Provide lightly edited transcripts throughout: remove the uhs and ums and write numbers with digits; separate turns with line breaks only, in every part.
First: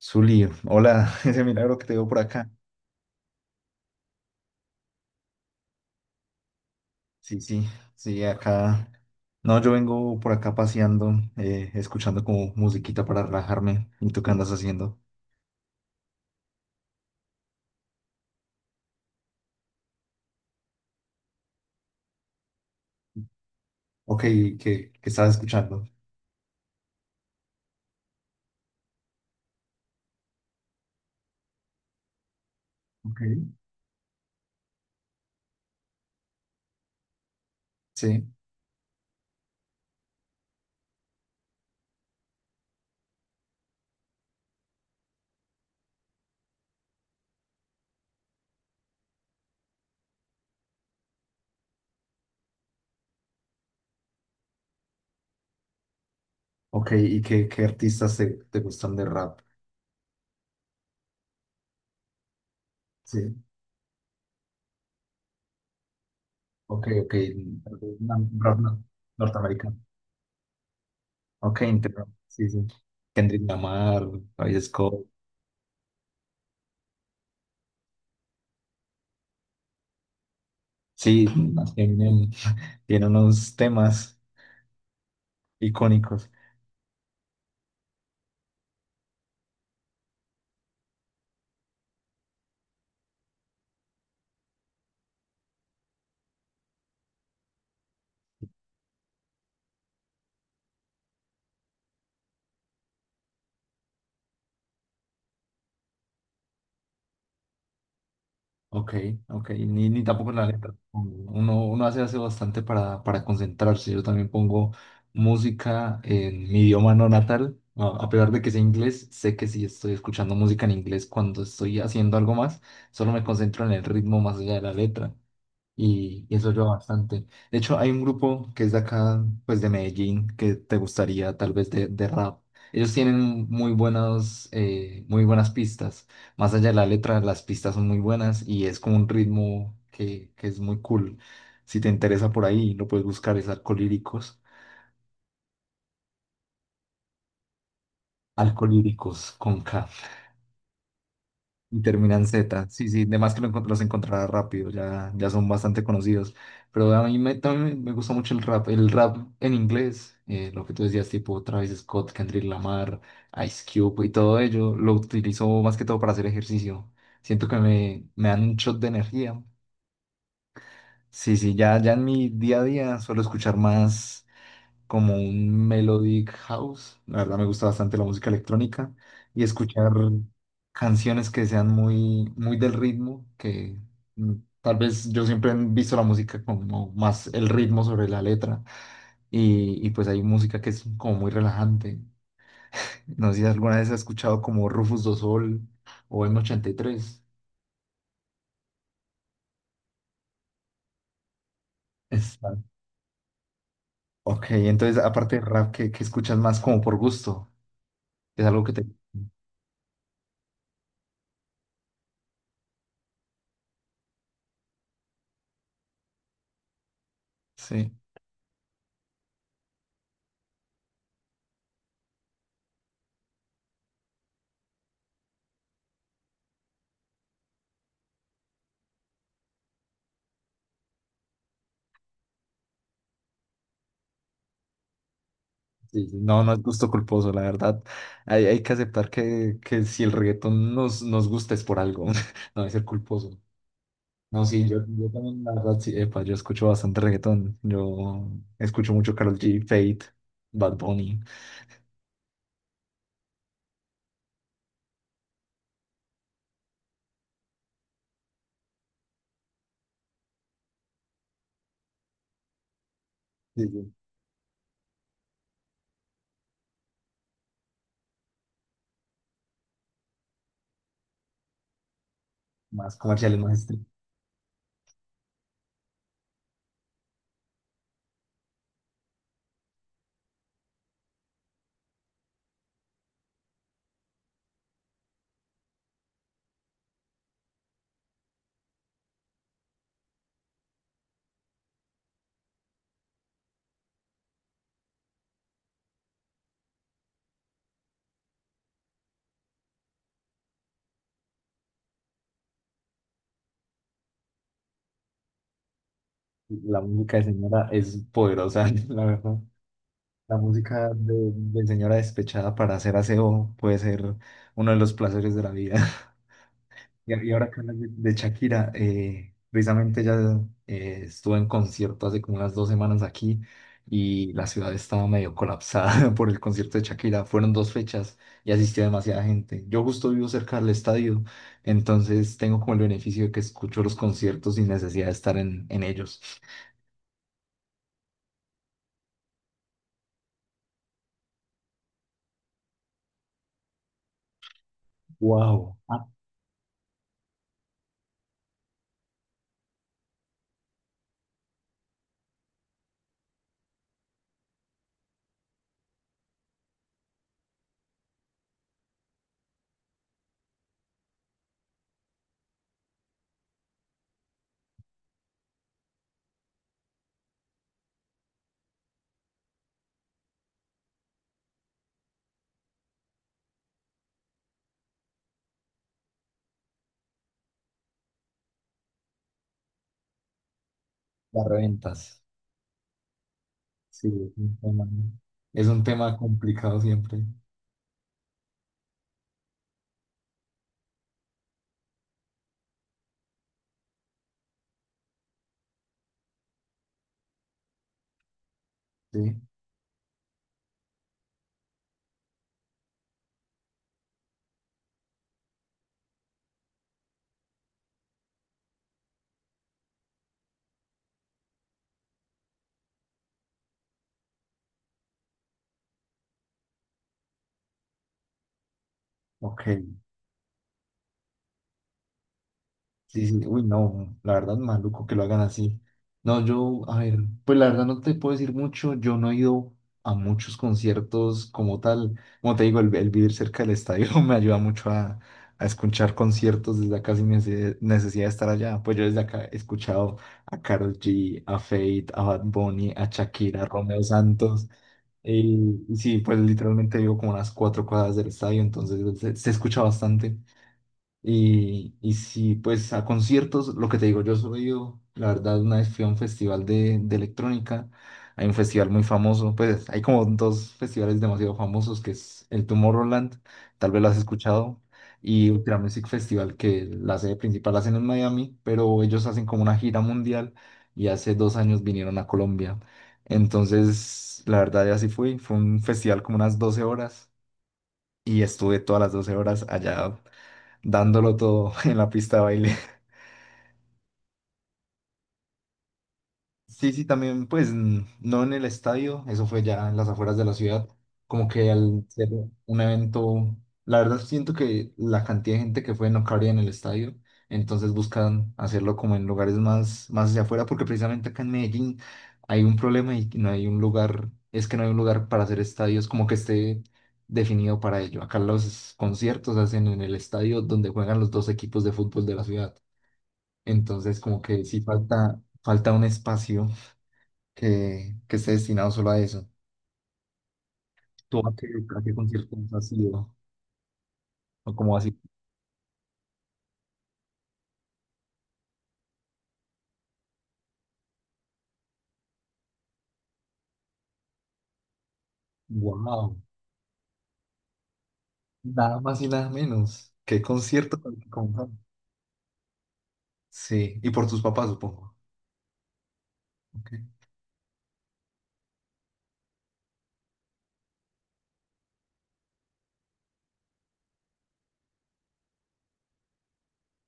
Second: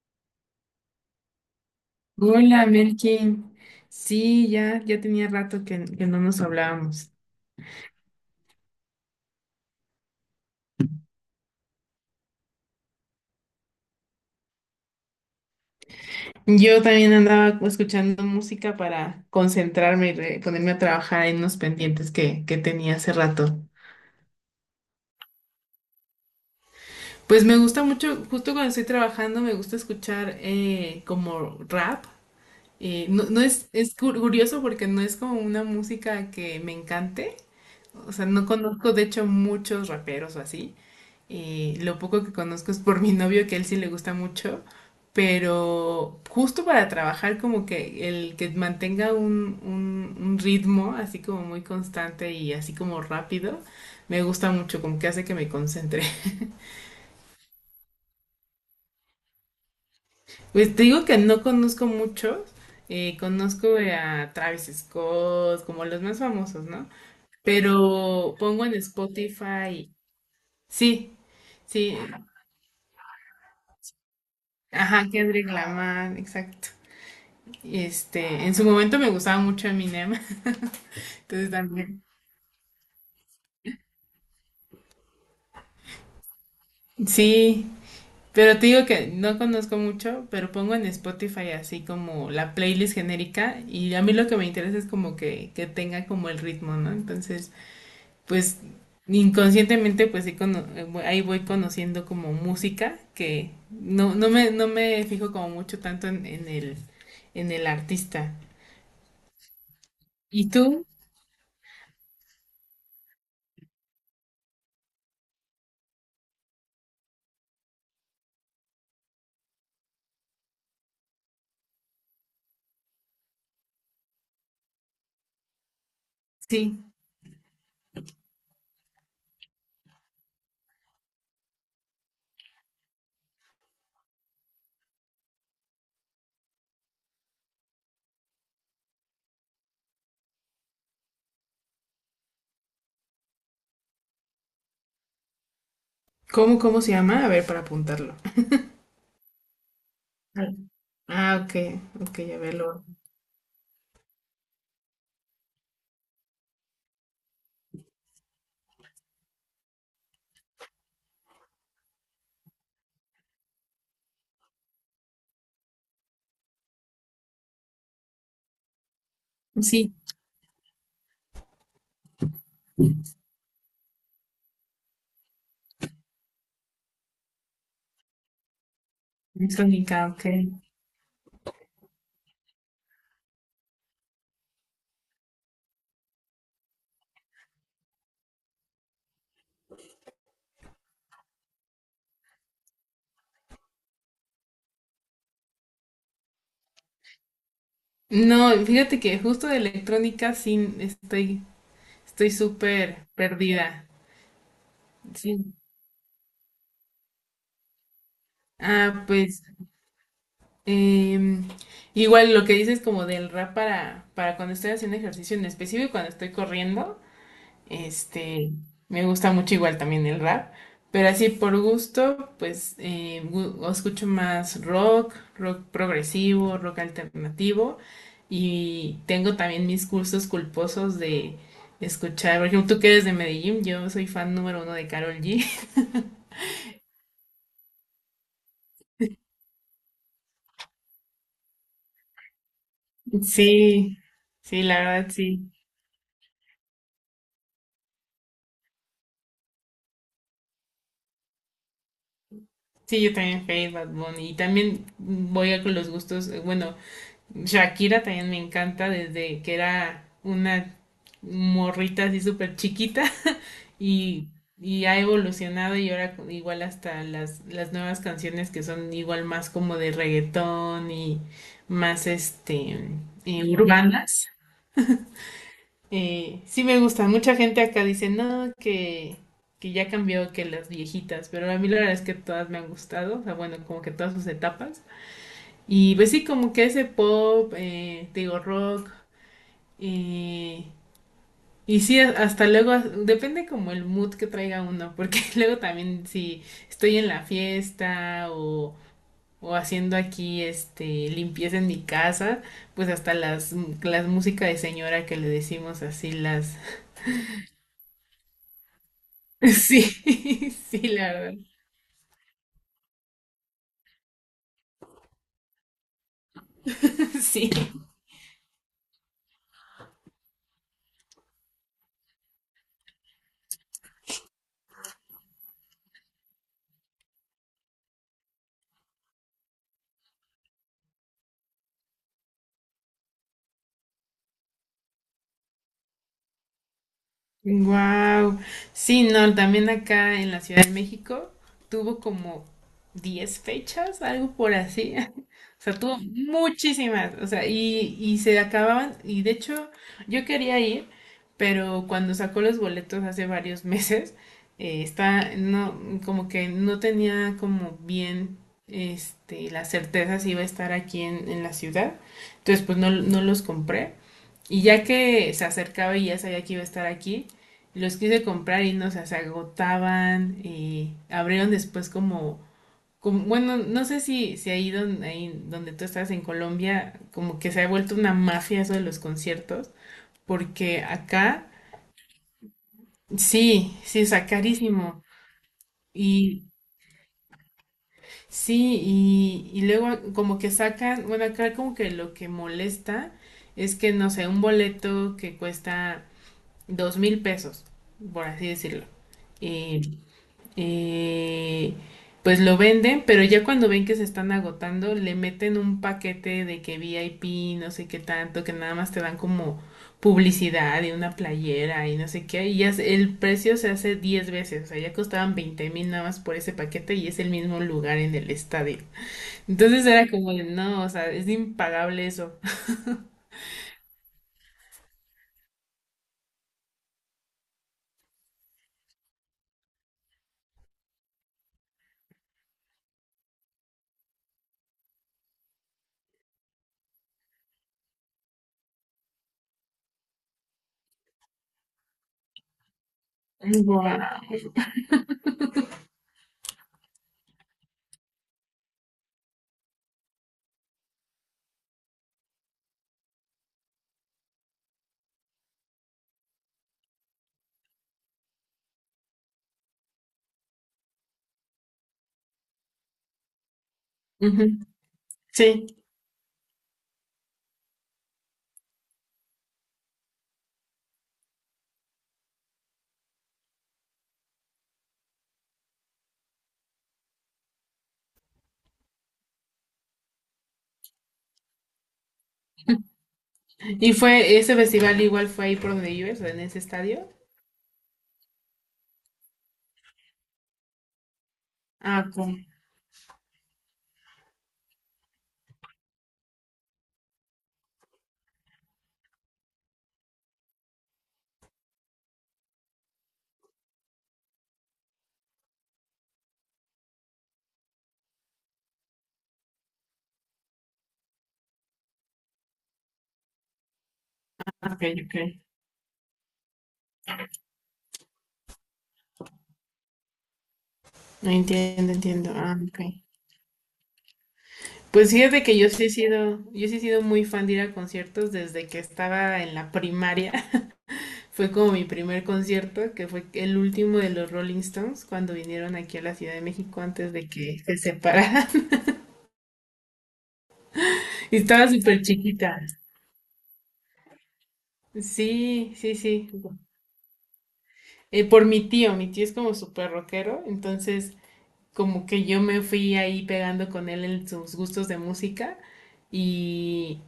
Zuli, hola, ese milagro que te veo por acá.
Hola, Melkin. Sí, ya tenía rato que no nos hablábamos.
Sí, sí, sí, acá. No, yo vengo por acá paseando, escuchando como musiquita para relajarme. ¿Y tú qué andas haciendo?
Yo también andaba escuchando música para concentrarme y ponerme a trabajar en unos pendientes que tenía hace rato.
Ok, ¿qué estás escuchando?
Pues me gusta mucho, justo cuando estoy trabajando, me gusta escuchar como rap. Eh, no, no
Ok.
es, es cur- curioso porque no es como una música que me encante. O sea,
Sí,
no conozco de hecho muchos raperos o así. Lo poco que conozco es por mi novio, que a él sí le gusta mucho, pero justo para trabajar como que el que mantenga un ritmo así como muy constante y así como rápido, me gusta mucho, como que hace que me concentre.
ok, ¿y qué artistas te gustan de rap?
Pues te digo que no conozco muchos,
Sí,
conozco a Travis Scott, como los más famosos,
ok,
¿no?
ok, tal vez
Pero
rap
pongo en
no- norteamericano.
Spotify, sí,
Ok,
sí,
entiendo. Sí, sí. Kendrick Lamar, Travis Scott.
ajá, Kendrick Lamar, exacto. Este, en su momento me gustaba mucho Eminem,
Sí,
entonces también.
Eminem, tiene unos temas icónicos.
Sí, pero te digo que no conozco mucho, pero pongo en Spotify así como la playlist genérica y a mí lo que me interesa es como que tenga como el ritmo, ¿no? Entonces, pues inconscientemente pues sí ahí voy conociendo como música que no me fijo como mucho tanto en el artista.
Ok, ok, ni tampoco la
¿Y
letra.
tú?
Uno hace bastante para concentrarse. Yo también pongo música en mi idioma no natal. A pesar de que sea inglés, sé que si estoy escuchando música en inglés cuando estoy haciendo algo más, solo me concentro en el ritmo más allá de la letra y eso ayuda
Sí.
bastante. De hecho, hay un grupo que es de acá, pues de Medellín, que te gustaría tal vez de rap. Ellos tienen muy buenas pistas. Más allá de la letra, las pistas son muy buenas y es como un ritmo que es muy cool. Si te interesa por ahí, lo puedes buscar, es Alcolíricos.
¿Cómo, cómo se llama? A ver, para apuntarlo.
Alcolíricos con K.
Ah, ok,
Y
ok,
terminan
ya veo.
Z, sí, sí, además que lo los encontrará rápido, ya son bastante conocidos. Pero a mí me, también me gusta mucho el rap en inglés, lo que tú decías, tipo Travis Scott, Kendrick Lamar, Ice Cube y todo ello, lo utilizo más que todo para hacer ejercicio. Siento que me dan un shot de energía.
Sí,
Sí, sí, ya en mi día a día suelo escuchar más como un melodic house. La verdad me gusta bastante la música electrónica y escuchar
electrónica, ok.
canciones que sean muy del ritmo, que mm, tal vez yo siempre he visto la música como más el ritmo sobre la letra y pues hay música que es como muy relajante. No sé si alguna vez has escuchado como Rufus do Sol o M83.
No, fíjate que justo de electrónica sí estoy
Está.
súper perdida.
Ok, entonces aparte de
Sí.
rap, ¿qué escuchas más como por gusto? ¿Es algo que te...
Ah, pues em, igual lo que dices como del rap para cuando estoy haciendo ejercicio en específico, y cuando estoy corriendo.
Sí.
Este, me gusta mucho igual también el rap, pero así por gusto, pues escucho más rock, rock progresivo, rock alternativo y tengo también mis cursos culposos de escuchar, por ejemplo, tú que eres de Medellín, yo soy fan número uno de Karol G.
Sí, sí, no, no es gusto culposo, la verdad. Hay que aceptar que si el reggaetón nos, nos gusta es por algo, no es ser culposo.
Sí,
No,
sí,
sí, yo,
la verdad
yo también,
sí.
la verdad, sí, epa, yo escucho bastante reggaetón. Yo escucho mucho Karol G, Fate, Bad Bunny.
Sí, yo también Fade, Bad Bunny y también voy a con los gustos, bueno. Shakira también me encanta desde que era una morrita así súper chiquita.
Sí, sí,
y, y ha evolucionado y ahora igual hasta las nuevas canciones que son igual más como de reggaetón y más
más comerciales, más estrictos.
urbanas. Sí me gusta, mucha gente acá dice no, que ya cambió que las viejitas, pero a mí la verdad es que todas me han gustado, o sea, bueno, como que todas sus etapas. Y pues sí, como que ese pop, te digo rock, y, y sí, depende como el mood que traiga uno, porque luego también si estoy en la fiesta o haciendo aquí este limpieza en mi casa, pues hasta las música de señora que le decimos así, las...
La música de señora es poderosa, la verdad.
Sí,
La
sí,
música
la
de,
verdad.
de señora despechada para hacer aseo puede ser uno de los placeres de la vida. Y ahora
Sí.
que hablas de Shakira, precisamente ella estuvo en concierto hace como unas dos semanas aquí y la ciudad estaba medio colapsada por el concierto de Shakira. Fueron dos fechas y asistió demasiada gente. Yo justo vivo cerca del estadio, entonces tengo como el beneficio de que escucho los conciertos sin necesidad de estar en ellos.
Wow. Sí, no, también acá en la Ciudad de México tuvo como 10 fechas, algo por así. O sea,
Wow.
tuvo
Ah,
muchísimas. O sea, y se acababan. Y de hecho, yo quería ir, pero cuando sacó los boletos hace varios meses, está, no, como que no tenía como bien, este, la certeza si iba a estar aquí en la ciudad. Entonces, pues no, no los compré. Y ya que se acercaba y ya sabía que iba a estar aquí, los quise comprar y no, o sea, se agotaban y abrieron después como bueno, no sé si, si ahí, donde, ahí donde tú estás en Colombia, como que se ha vuelto una mafia eso de los conciertos, porque
las
acá
reventas.
sí, sí,
Sí,
está carísimo.
es un tema
Y
complicado siempre.
sí, y luego como que sacan, bueno, acá como que lo que molesta es que, no sé, un boleto que cuesta 2.000 pesos, por así decirlo.
Sí,
Y, y, pues lo venden, pero ya cuando ven que se están agotando, le meten un paquete de que VIP, no sé qué tanto, que nada más te dan como publicidad y una playera y no sé qué, y ya el precio se hace 10 veces, o sea, ya costaban 20.000 nada más por ese paquete y es el mismo lugar en el estadio. Entonces
ok.
era como, de, no, o sea, es impagable eso.
Sí, sí, uy, no, la verdad, maluco que lo hagan así. No, yo, a ver, pues la verdad no te puedo decir mucho, yo no he ido a muchos conciertos como tal. Como te digo, el vivir cerca del estadio me ayuda mucho a escuchar conciertos desde acá sin necesidad de estar allá. Pues yo desde acá he escuchado a Karol G, a Fate, a Bad Bunny, a Shakira, a Romeo
Guau.
Santos. Y sí, pues literalmente vivo como a unas cuatro cuadras del estadio, entonces se escucha bastante. Y sí, pues a conciertos, lo que te digo, yo soy, yo, la verdad, una vez fui a un festival de electrónica, hay un festival muy famoso, pues hay como dos festivales demasiado famosos, que es el Tomorrowland, tal vez lo has
Ujú.
escuchado, y
Sí.
Ultra Music Festival, que la sede principal la hacen en Miami, pero ellos hacen como una gira mundial y hace dos años vinieron a Colombia. Entonces, la verdad, ya así fui, fue un festival como unas 12 horas y estuve todas las 12 horas allá dándolo todo en la pista de baile.
¿Y fue ese festival igual fue ahí por donde vives, en ese
Sí, sí,
estadio?
también, pues no en el estadio, eso fue ya en las afueras de la ciudad, como que al
Ah,
ser
ok,
un evento, la verdad siento que la cantidad de gente que fue no cabría en el estadio, entonces buscan hacerlo como en lugares más, más hacia afuera, porque precisamente acá en Medellín hay un problema y no hay un lugar, es que no hay un lugar para hacer estadios como que esté definido para ello. Acá los conciertos se hacen en el estadio donde juegan los dos equipos de fútbol de la ciudad. Entonces, como que sí
ok, ok.
falta, falta un espacio que esté destinado solo a eso. ¿Tú a
Entiendo,
a qué
entiendo. Ah,
conciertos
ok.
has ido? O como así,
Pues fíjate que yo sí he sido muy fan de ir a conciertos desde que estaba en la primaria. Fue como mi primer concierto, que fue el último de los Rolling Stones, cuando vinieron aquí a la Ciudad
wow,
de México antes de que se separaran.
nada más y nada menos. ¿Qué concierto? Tan-
Y estaba
como-
súper chiquita.
Sí, y por tus papás, supongo.
Sí, sí, sí.
Ok,
Por mi tío es como súper rockero, entonces como que yo me fui ahí pegando con él en sus gustos de música y,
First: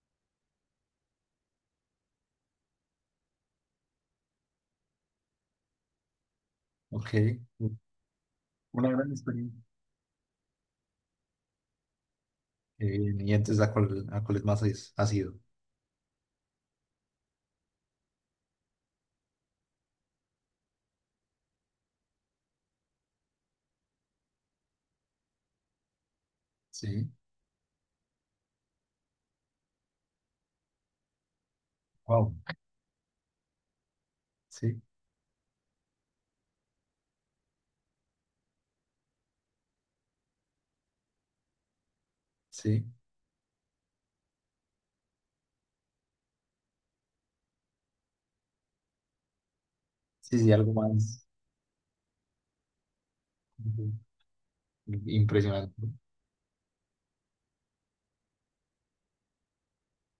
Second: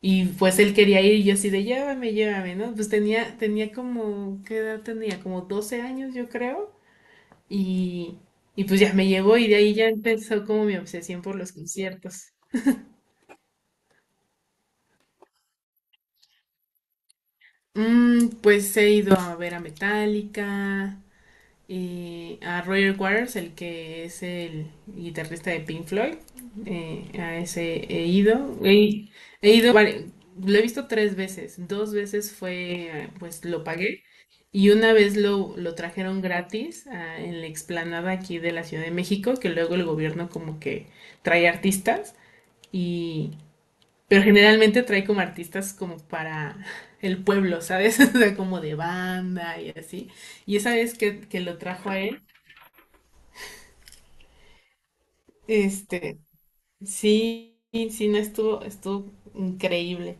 y pues él quería ir y yo así de llévame, llévame, ¿no? Pues tenía como, ¿qué edad tenía? Como 12 años yo creo
ok.
y, y pues
Una
ya me
gran
llevó y de
experiencia.
ahí ya empezó como mi obsesión por los conciertos.
Qué bien, ¿Y entonces a cuál, a cuáles más has ido?
Mm, pues he ido a ver a Metallica, a Roger Waters, el que es el guitarrista de Pink Floyd.
Sí,
A ese he ido. He ido, lo he visto tres veces. Dos
wow,
veces fue, pues lo pagué. Y
sí,
una vez lo trajeron gratis ah, en la explanada aquí de la Ciudad de México, que luego el gobierno como que trae artistas
sí,
y... Pero generalmente trae como artistas como para el pueblo, ¿sabes? O sea, como de banda y así.
sí, sí,
Y esa
algo
vez
más
que lo trajo a él,
sí, impresionante.
este, sí, sí, no estuvo, estuvo increíble.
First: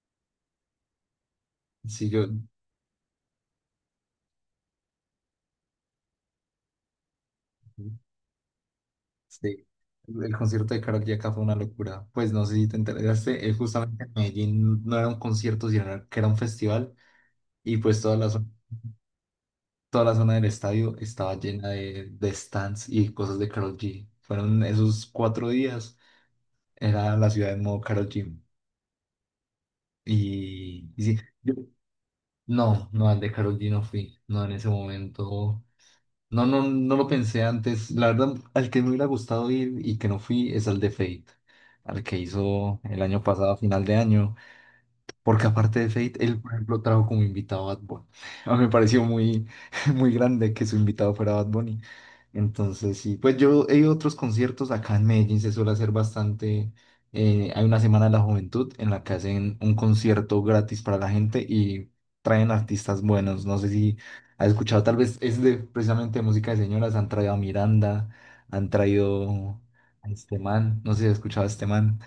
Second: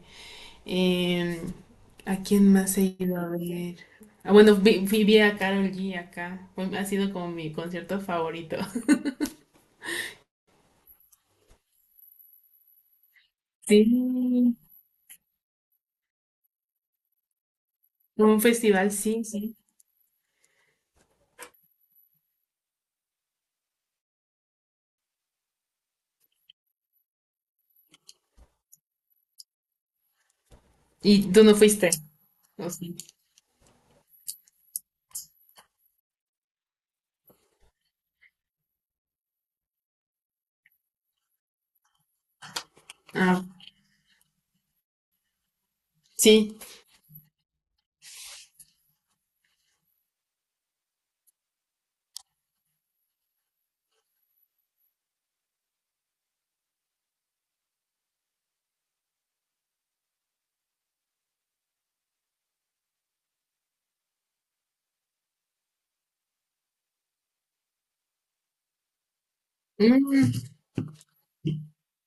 Em,
Sí,
¿A
yo.
quién más he ido a ver? Ah, bueno, vi a Karol G acá. Ha sido como mi concierto favorito.
Sí, el concierto de Karol G acá fue una locura. Pues no sé si te enteraste, justamente en
Sí.
Medellín no era un concierto, sino que era un festival y pues toda la,
Un festival, sí, sí.
toda la zona del estadio estaba llena de stands y cosas de Karol G. Fueron esos cuatro días, era la ciudad en modo Karol G. Y, y sí,
¿Y tú
yo-
no fuiste? ¿O
no,
sí?
no, al de Karol G no fui, no en ese momento. No, no, no lo pensé antes. La verdad, al que me hubiera gustado ir y que no fui es al de Fate, al que hizo el año
Ah,
pasado, a final de año, porque aparte de Fate, él, por
sí.
ejemplo, trajo como invitado a Bad Bunny. A mí me pareció muy, muy grande que su invitado fuera Bad Bunny. Entonces, sí, pues yo he ido a otros conciertos acá en Medellín, se suele hacer bastante. Hay una Semana de la Juventud en la que hacen un concierto gratis para la gente y traen artistas buenos. No sé si has escuchado, tal vez es de precisamente de música de señoras. Han traído a Miranda, han traído a este
Mm,
man, no sé si has escuchado a este man.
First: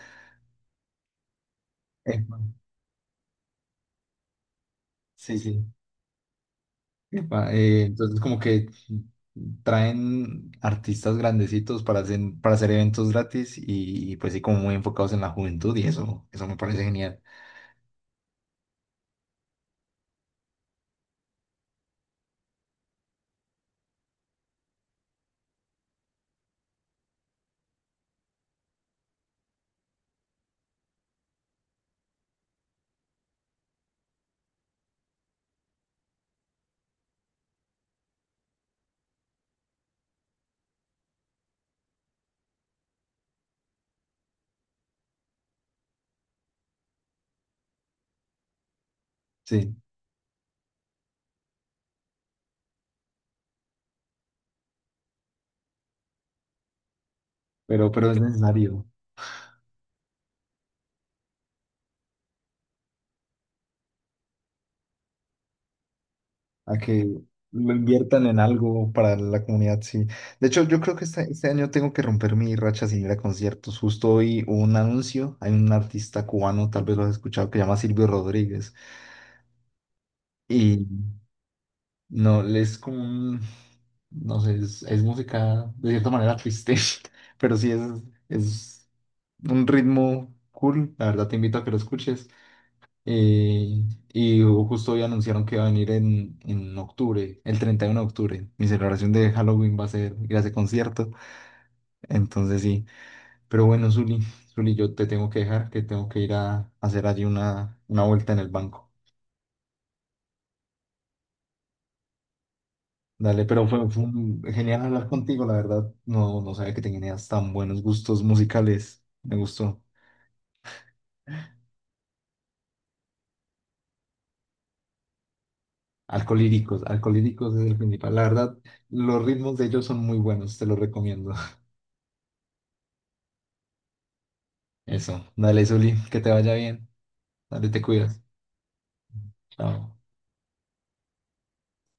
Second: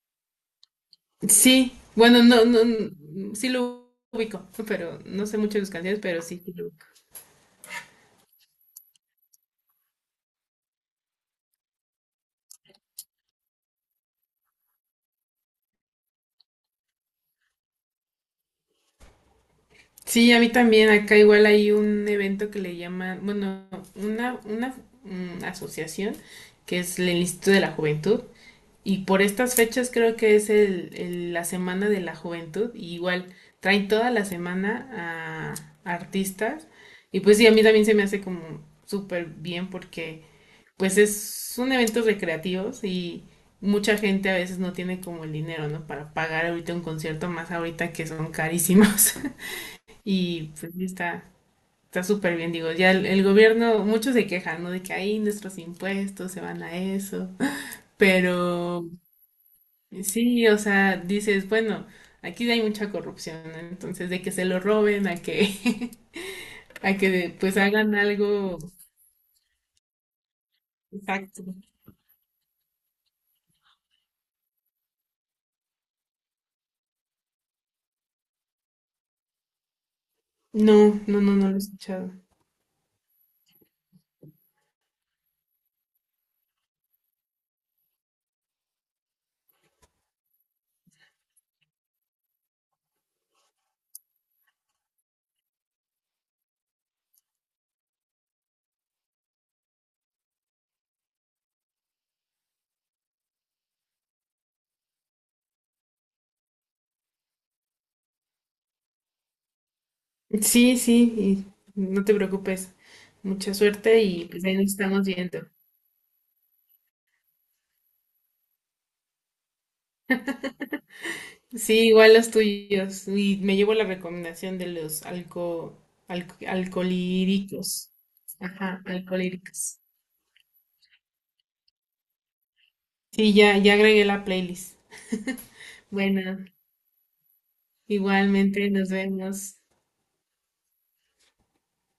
sí.
Eh,
Bueno, no, no, mm, sí lo ubico, pero no
sí,
sé mucho de
sí.
sus canciones, pero sí, sí lo ubico.
Epa, entonces como que traen artistas grandecitos para hacer eventos gratis y pues sí como muy enfocados en la juventud y eso me parece genial.
Sí, a mí también. Acá igual hay un evento que le llaman, bueno, una asociación que es el Instituto de la Juventud. Y por estas fechas creo que es la Semana de la Juventud. Y igual traen toda la semana a artistas. Y pues sí, a mí también se me hace como súper bien porque pues es, son eventos recreativos y mucha gente a veces no tiene como el dinero, ¿no? Para pagar ahorita un concierto, más ahorita que son carísimos.
Sí,
Y pues sí está, está súper bien, digo, ya el gobierno, muchos se quejan, ¿no? De que ahí nuestros impuestos se van a eso.
pero es necesario
Pero sí, o sea, dices, bueno, aquí hay mucha corrupción, ¿no? Entonces, de que se lo roben, a que,
a
a
que
que pues
lo
hagan
inviertan en
algo
algo para la comunidad, sí. De hecho, yo creo que este,
exacto.
este año tengo que romper mi racha sin ir a conciertos. Justo hoy hubo un anuncio, hay un artista cubano, tal vez lo has escuchado, que se llama Silvio Rodríguez.
No,
Y
no, no, no lo he escuchado.
no, es como un, no sé, es música de cierta manera triste, pero sí es un ritmo cool. La verdad te invito a que lo escuches. Eh, y justo hoy anunciaron que va a venir en octubre, el 31 de octubre. Mi celebración de Halloween va a ser ir a ese concierto. Entonces sí, pero bueno, Zuli, Zuli, yo te tengo que dejar, que tengo que ir a, hacer allí una vuelta en el banco.
Sí, sí, y no te preocupes.
Dale,
Mucha
pero fue,
suerte y pues ahí nos
genial
estamos
hablar
viendo.
contigo, la verdad. No, no sabía que tenías tan buenos gustos musicales. Me gustó.
Sí, igual los tuyos. Y me llevo la recomendación de los alco,
Alcolíricos, Alcolíricos es el
alcolíricos.
principal. La verdad,
Ajá,
los ritmos de
alcolíricos.
ellos son muy buenos, te los recomiendo.
Sí, ya, ya agregué la playlist.
Eso, dale, Zuli, que te
Bueno,
vaya bien. Dale, te cuidas.
igualmente nos vemos.
Chao.